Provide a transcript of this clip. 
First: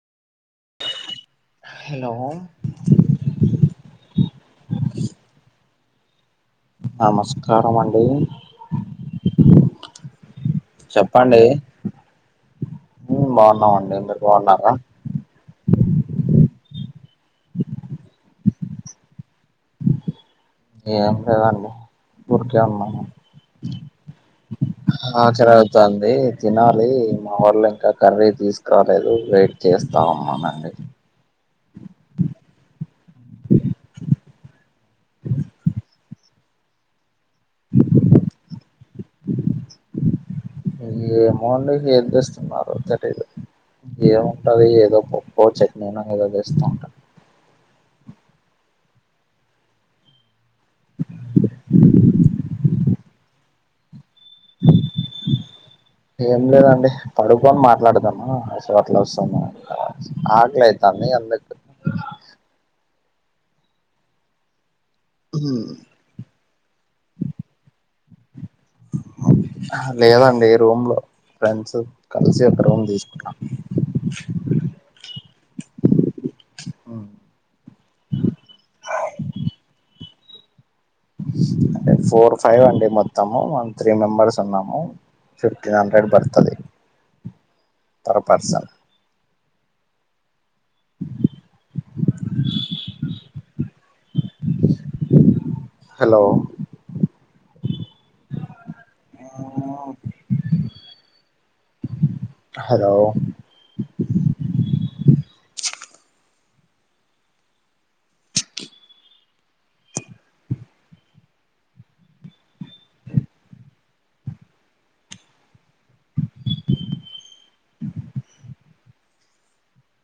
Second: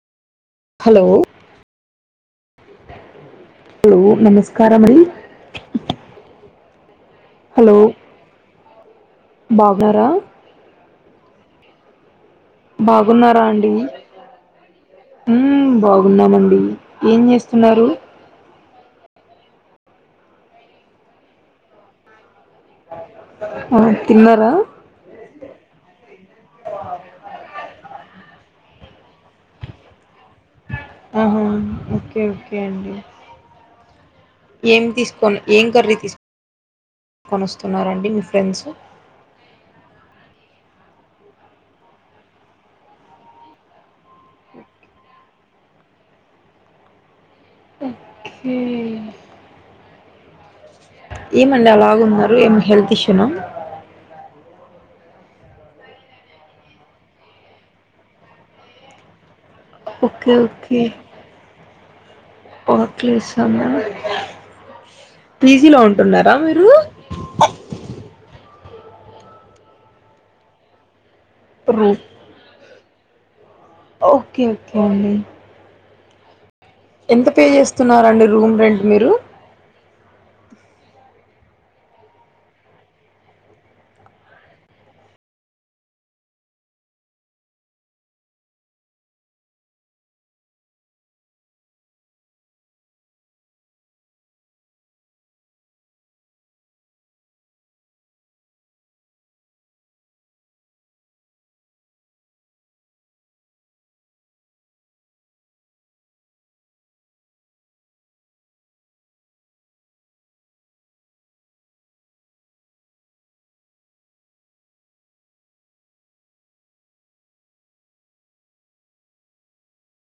Hello hello hello నమస్కారం అండి hello నమస్కారం అండి బాగున్నారా చెప్పండి బాగున్నారా బావున్నామండి మీరు బావున్నారా! ఉమ్ బాగున్నామండి ఏం చేస్తున్నారు ఏం లేదండి వూరికే ఉన్నాను ఆ తిన్నారా ఆ రాత్రి అవుతంది తినాలి మా వాళ్ళు ఇంకా కర్రీ తీసుకు రాలేదు వెయిట్ చేస్తా ఉన్నానండి ఆహా ఓకే ఓకే అండి ఏం తీసుకొని ఏం కర్రీ తీసుకో కొని వస్తున్నారండి మీ ఫ్రెండ్స్ ఏమో అండి ఏంతేస్తున్నారో తెలీదు ఏముంటది ఏదో పప్పు చట్నీనో ఏదో తేస్తూ ఉంటరూ ఉ ఏమండి అలాగ ఉన్నారు ఏం హెల్త్ ఇష్యూనా ఏం లేదండి పడుకొని మాట్లాడుతాను అందుకనే అలా వస్తుందేమో ఓకే ఓకే ఆకలైతాంది అందర్ పీజీలో ఉంటున్నారా మీరు లేదండి రూమ్ లో ఫ్రెండ్స్ రూమ్ కలిసి ఒక రూమ్ తీసుకున్నాం ఓకే ఓకే అండి ఎంత పే చేస్తున్నారండి రూమ్ రెంట్ మీరు అంటే ఫోర్ ఫైవ్ అండి మొత్తము మేము త్రీ మెంబర్స్ ఉన్నాము ఫిఫ్టీన్ హండ్రెడ్ బడుతది పర్ పర్సన్ హలో ఆ హలో